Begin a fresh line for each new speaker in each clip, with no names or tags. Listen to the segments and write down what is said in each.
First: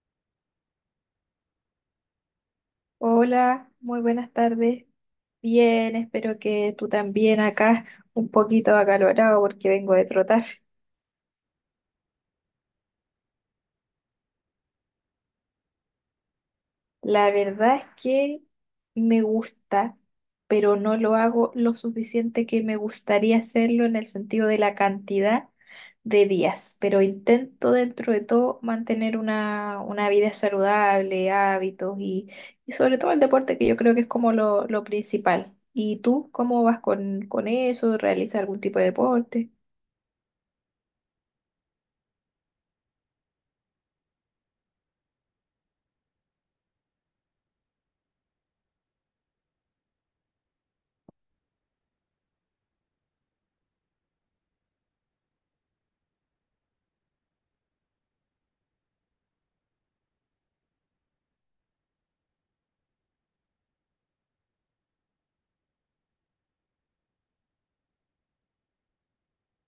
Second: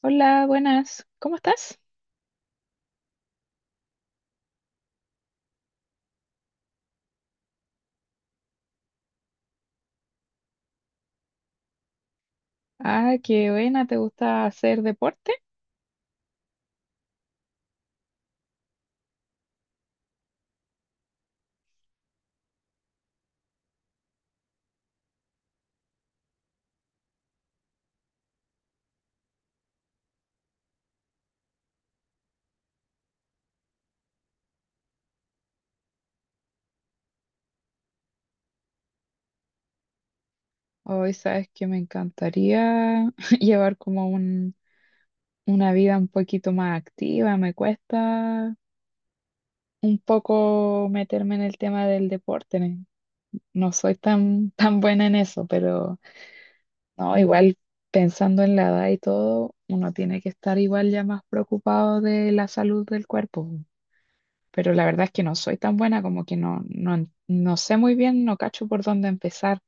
Hola, buenas. ¿Cómo estás?
Hola, muy buenas tardes. Bien, espero que tú también acá, un poquito acalorado porque vengo de trotar.
Ah, qué buena. ¿Te gusta hacer deporte?
La verdad es que me gusta, pero no lo hago lo suficiente que me gustaría hacerlo en el sentido de la cantidad de días, pero intento dentro de todo mantener una vida saludable, hábitos y sobre todo el deporte, que yo creo que es como lo principal. ¿Y tú cómo vas con eso? ¿Realizas algún tipo de deporte?
Hoy sabes que me encantaría llevar como un, una vida un poquito más activa. Me cuesta un poco meterme en el tema del deporte. No soy tan buena en eso, pero no, igual pensando en la edad y todo, uno tiene que estar igual ya más preocupado de la salud del cuerpo. Pero la verdad es que no soy tan buena, como que no, no, no sé muy bien, no cacho por dónde empezar.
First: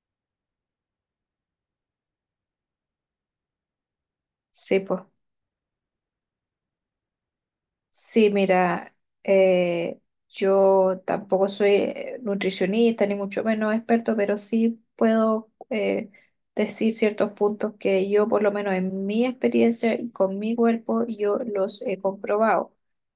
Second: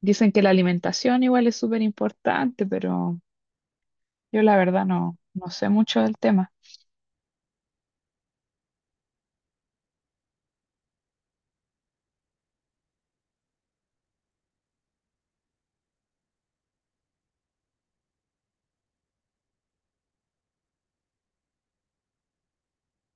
Dicen que la alimentación igual es súper importante, pero yo la
Sí,
verdad no, no sé mucho del tema.
Sí, mira, eh, yo tampoco soy nutricionista ni mucho menos experto, pero sí puedo decir ciertos puntos que yo, por lo menos en mi experiencia y con mi cuerpo, yo los he comprobado.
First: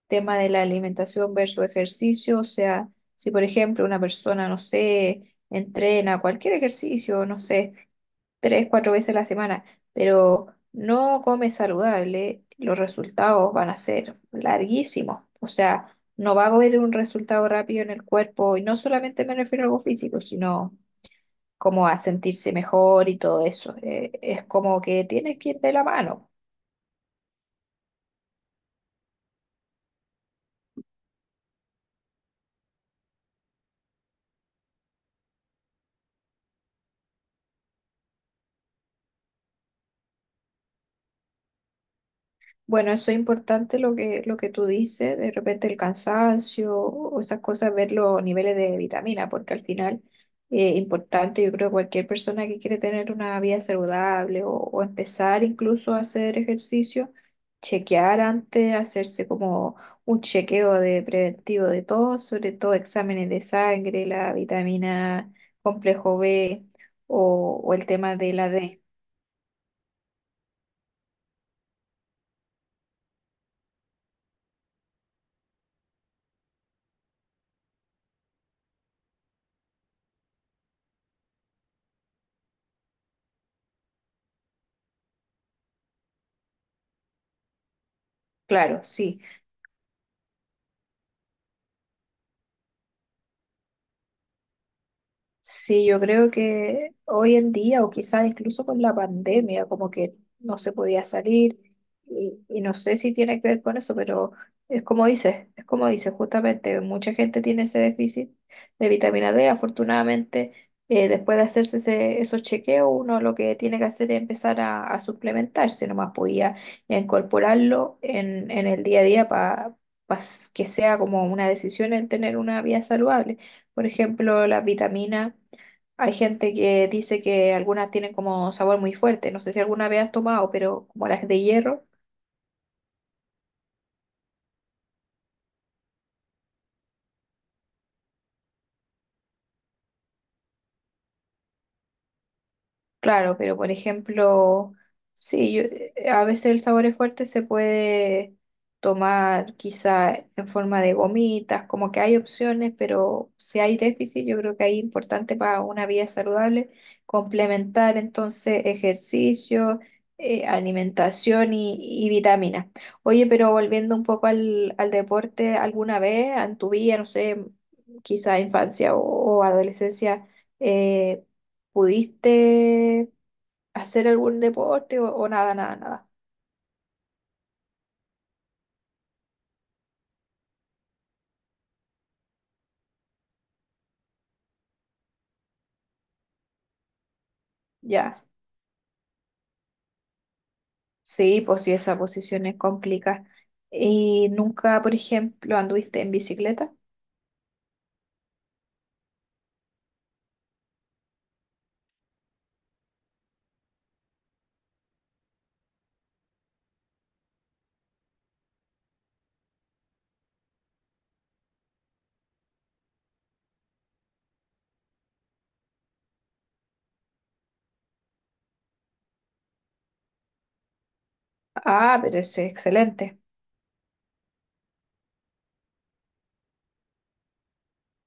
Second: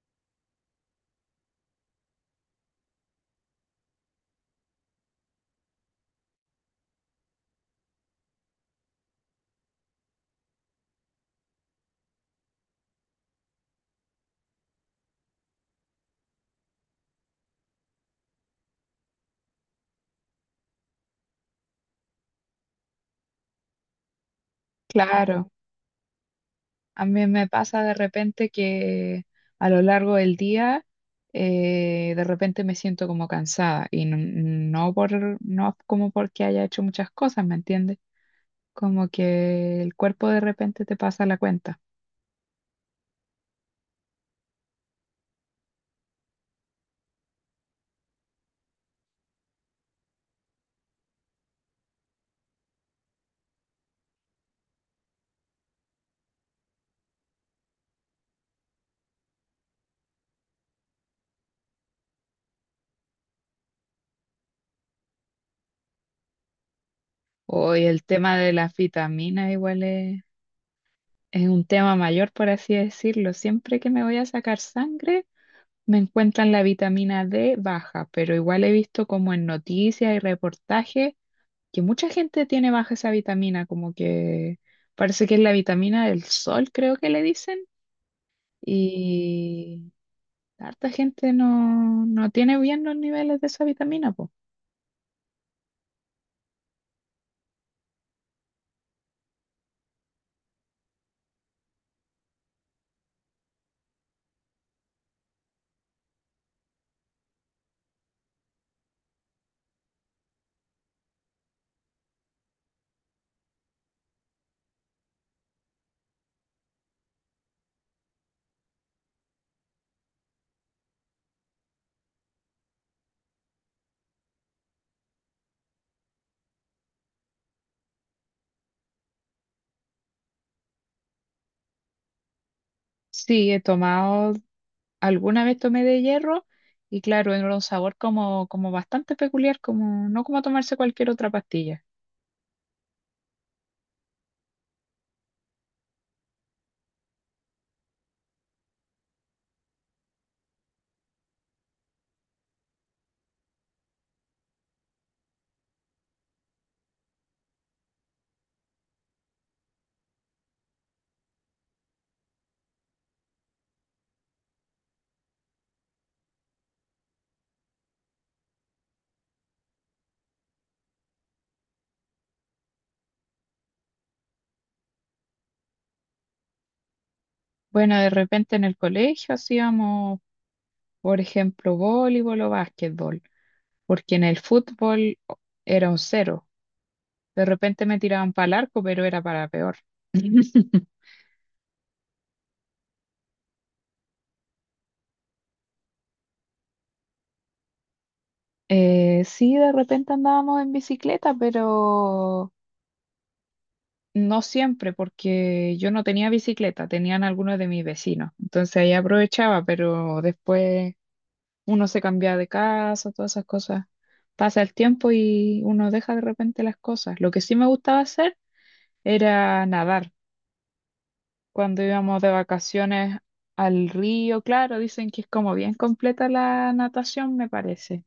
Tema de la alimentación versus ejercicio, o sea, si por ejemplo una persona, no sé, entrena cualquier ejercicio, no sé tres, cuatro veces a la semana, pero no comes saludable, los resultados van a ser larguísimos. O sea, no va a haber un resultado rápido en el cuerpo, y no solamente me refiero a algo físico, sino como a sentirse mejor y todo eso. Es como que tiene
Claro,
que ir de la mano.
a mí me pasa de repente que a lo largo del día, de repente me siento como cansada y no, no como porque haya hecho muchas cosas, ¿me entiendes? Como que el cuerpo de repente te pasa la cuenta.
Bueno, eso es importante lo que tú dices, de repente el cansancio o esas cosas, ver los niveles de vitamina, porque al final es importante, yo creo que cualquier persona que quiere tener una vida saludable o empezar incluso a hacer ejercicio, chequear antes, hacerse como un chequeo de preventivo de todo, sobre todo exámenes de sangre, la vitamina complejo B o
Hoy
el
el
tema de
tema
la
de las
D.
vitaminas igual es un tema mayor, por así decirlo. Siempre que me voy a sacar sangre, me encuentran la vitamina D baja, pero igual he visto como en noticias y reportajes que mucha gente tiene baja esa vitamina, como que parece que es la vitamina del sol, creo que le dicen,
Claro, sí.
y harta gente no, no tiene bien los niveles de esa vitamina, po.
Sí, yo creo que hoy en día, o quizás incluso con la pandemia, como que no se podía salir, y no sé si tiene que ver con eso, pero es como dices, justamente, mucha gente tiene ese déficit de vitamina D. Afortunadamente, después de hacerse esos chequeos, uno lo que tiene que hacer es empezar a suplementarse, nomás podía incorporarlo en el día a día para que sea como una decisión en tener una vida saludable. Por ejemplo, las vitaminas. Hay gente que dice que algunas tienen como sabor muy fuerte. No sé si alguna vez has tomado, pero como las de hierro.
Sí, he tomado, alguna vez tomé de hierro. Y claro, era un sabor como, como bastante peculiar, como, no como tomarse cualquier otra pastilla.
Claro, pero por ejemplo, sí, a veces el sabor es fuerte, se puede tomar quizá en forma de gomitas, como que hay opciones, pero si hay déficit, yo creo que ahí es importante para una vida saludable complementar entonces ejercicio, alimentación y vitaminas. Oye, pero volviendo un poco al deporte, ¿alguna vez en tu vida, no sé, quizá infancia o adolescencia, eh, pudiste hacer algún deporte o nada, nada, nada?
Bueno, de repente en el colegio hacíamos, por ejemplo, voleibol o básquetbol, porque en el fútbol era un cero. De repente me
Ya,
tiraban para el arco, pero era para peor.
sí, pues sí, esa posición es complicada. ¿Y nunca, por ejemplo, anduviste en bicicleta?
Sí, de repente andábamos en bicicleta, pero no siempre, porque yo no tenía bicicleta, tenían algunos de mis vecinos. Entonces ahí aprovechaba, pero después uno se cambia de casa, todas esas cosas. Pasa el tiempo y uno deja de repente las cosas. Lo que sí me gustaba hacer era nadar. Cuando
Ah, pero
íbamos de
es
vacaciones
excelente.
al río, claro, dicen que es como bien completa la natación, me parece.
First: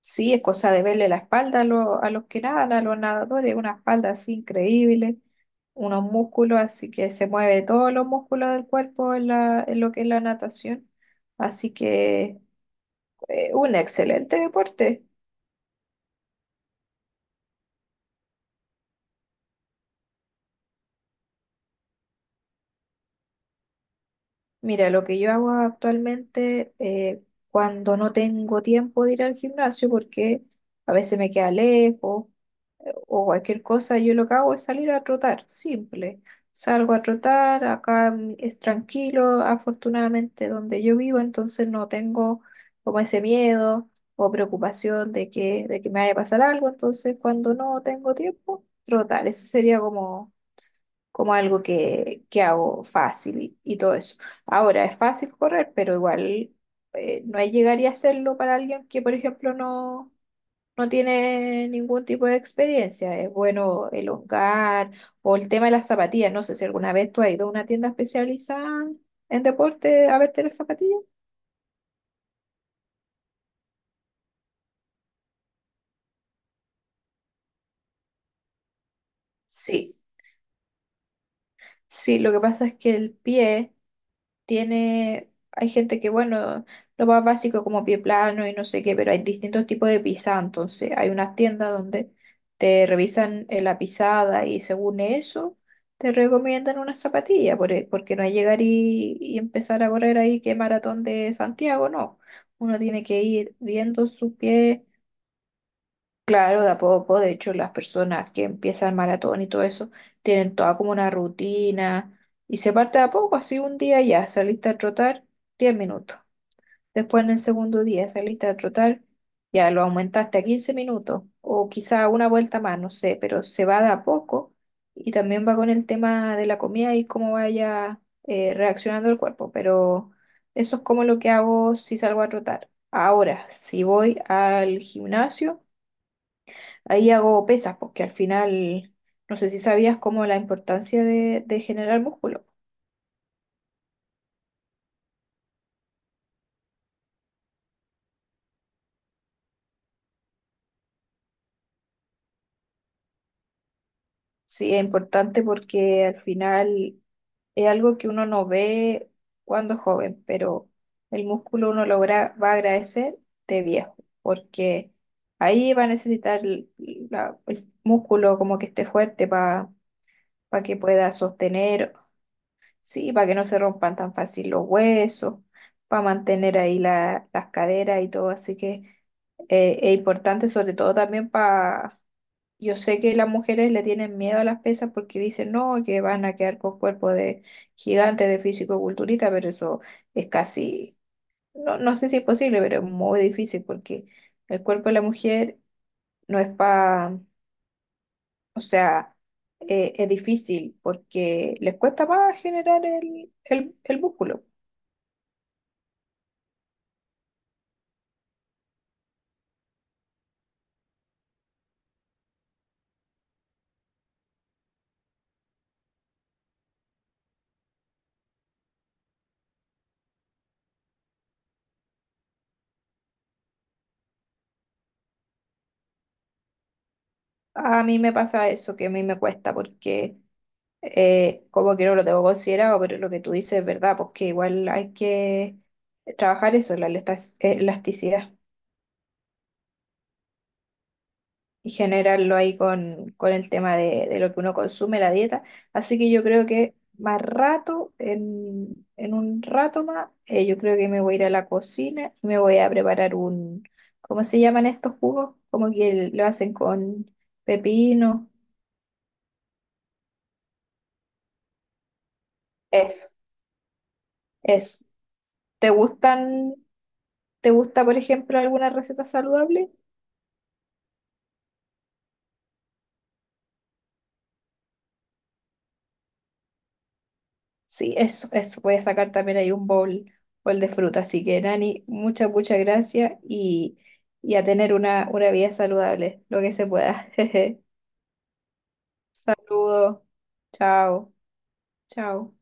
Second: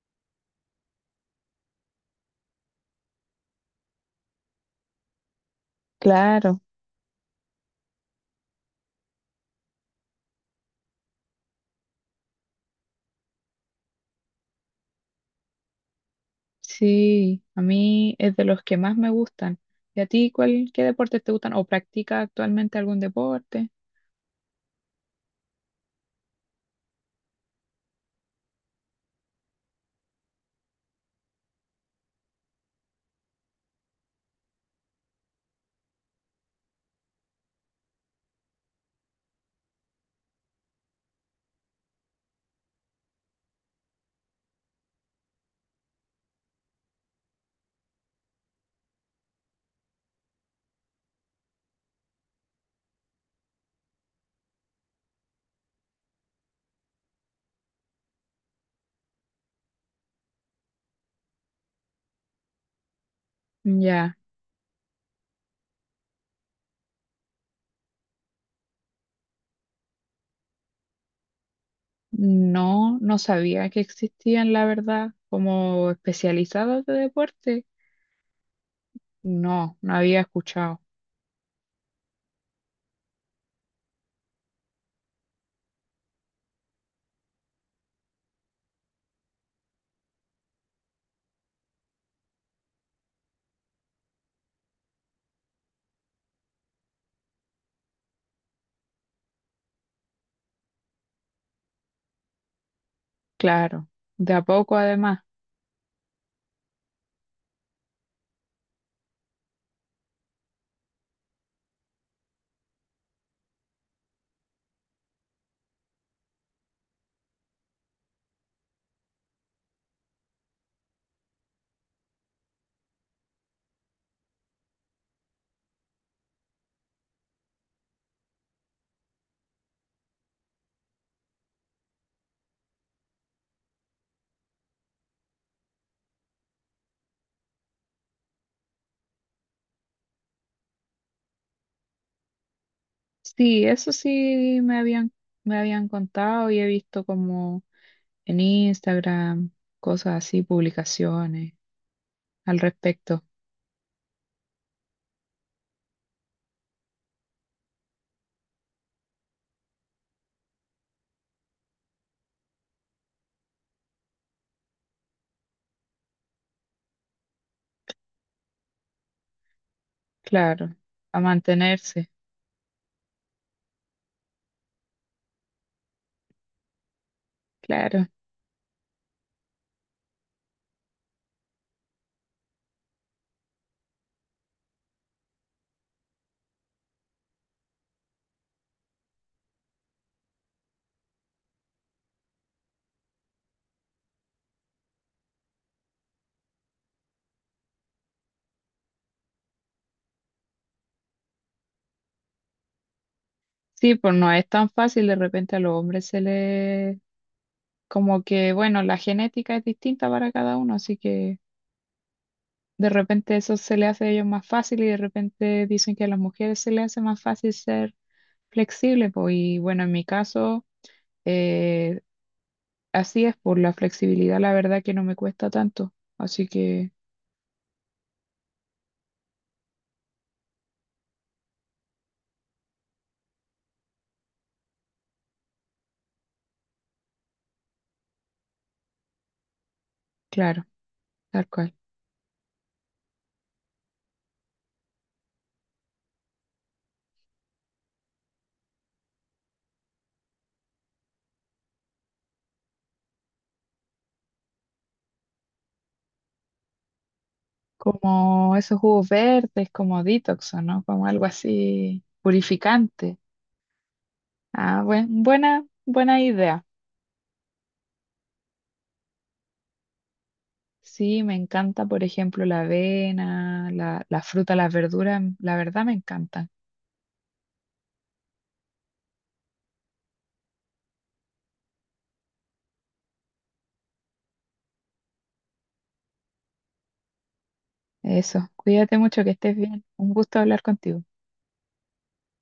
Sí, es cosa de verle la espalda a, a los que nadan, a los nadadores, una espalda así increíble, unos
Claro,
músculos, así que se mueve todos los músculos del cuerpo en la, en lo que es la natación. Así que un excelente deporte.
sí, a mí es de los que más me gustan. ¿Y a ti cuál, qué deportes te gustan o practicas actualmente algún deporte?
Mira, lo que yo hago actualmente cuando no tengo tiempo de ir al gimnasio, porque a veces me queda lejos o cualquier cosa, yo lo que hago es salir a trotar, simple. Salgo a trotar, acá es tranquilo, afortunadamente donde yo vivo, entonces no tengo como ese miedo o preocupación de que me vaya a pasar algo, entonces cuando no tengo tiempo, trotar, eso sería como como algo que hago fácil y todo eso. Ahora, es fácil correr, pero igual no llegaría a hacerlo para alguien que, por ejemplo, no, no tiene ningún tipo de experiencia. Es bueno
Ya,
elongar o el tema de las zapatillas. No sé si alguna vez tú has ido a una tienda especializada en deporte a verte las zapatillas.
no, no sabía que existían, la verdad, como especializados de deporte. No, no
Sí,
había escuchado.
sí, lo que pasa es que el pie tiene, hay gente que, bueno, lo más básico como pie plano y no sé qué, pero hay distintos tipos de pisada, entonces hay unas tiendas donde te revisan la pisada y según eso te recomiendan una zapatilla, porque no es llegar y empezar a correr ahí que maratón de Santiago, no, uno tiene que ir
Claro,
viendo
de
su
a poco
pie.
además.
Claro, de a poco, de hecho, las personas que empiezan maratón y todo eso tienen toda como una rutina y se parte de a poco, así un día ya saliste a trotar 10 minutos, después en el segundo día saliste a trotar, ya lo aumentaste a 15 minutos o quizá una vuelta más, no sé, pero se va de a poco y también va con el tema de la comida y cómo vaya reaccionando el cuerpo, pero eso es como lo que hago si salgo a trotar. Ahora, si voy al gimnasio, ahí hago pesas, porque al final, no sé si sabías como la importancia de generar músculo.
Sí, eso sí me habían contado y he visto como en Instagram, cosas así, publicaciones al respecto.
Sí, es importante porque al final es algo que uno no ve cuando es joven, pero el músculo uno logra, va a agradecer de viejo, porque ahí va a necesitar el músculo como que esté fuerte para
Claro,
que pueda
a
sostener,
mantenerse,
sí, para que no se rompan tan fácil los huesos, para mantener ahí las caderas
claro.
y todo, así que es importante, sobre todo también para. Yo sé que las mujeres le tienen miedo a las pesas porque dicen, no, que van a quedar con cuerpo de gigante, de físico-culturista, pero eso es casi, no, no sé si es posible, pero es muy difícil porque el cuerpo de la mujer no es para, o sea, es difícil porque les cuesta más generar el, el,
Sí,
el
pues no
músculo.
es tan fácil, de repente a los hombres se les, como que, bueno, la genética es distinta para cada uno, así que de repente eso se le hace a ellos más fácil y de repente dicen que a las mujeres se les hace más fácil ser flexible, pues y bueno, en mi caso eh, Así es, por la flexibilidad, la verdad que no me cuesta tanto. Así que,
A mí me pasa eso, que a mí me cuesta porque como que no lo tengo considerado, pero lo que tú dices es verdad, porque igual hay que trabajar eso, elasticidad,
claro, tal
y
cual.
generarlo ahí con el tema de lo que uno consume, la dieta. Así que yo creo que más rato, en un rato más, yo creo que me voy a ir a la cocina y me voy a preparar un, ¿cómo se llaman estos jugos? Como que lo hacen con pepino,
Como esos jugos verdes, como detox, ¿o no? Como algo así
eso,
purificante. Ah,
eso.
buena,
¿Te
buena
gustan,
idea.
te gusta, por ejemplo, alguna receta saludable?
Sí, me encanta, por ejemplo, la avena, la fruta, las verduras, la verdad me encantan.
Sí, eso, eso. Voy a sacar también ahí un bowl, bowl de fruta. Así que, Nani, muchas, muchas gracias y a tener una vida saludable, lo que se pueda.
Eso, cuídate mucho, que estés bien.
Saludos.
Un gusto hablar contigo.
Chao. Chao.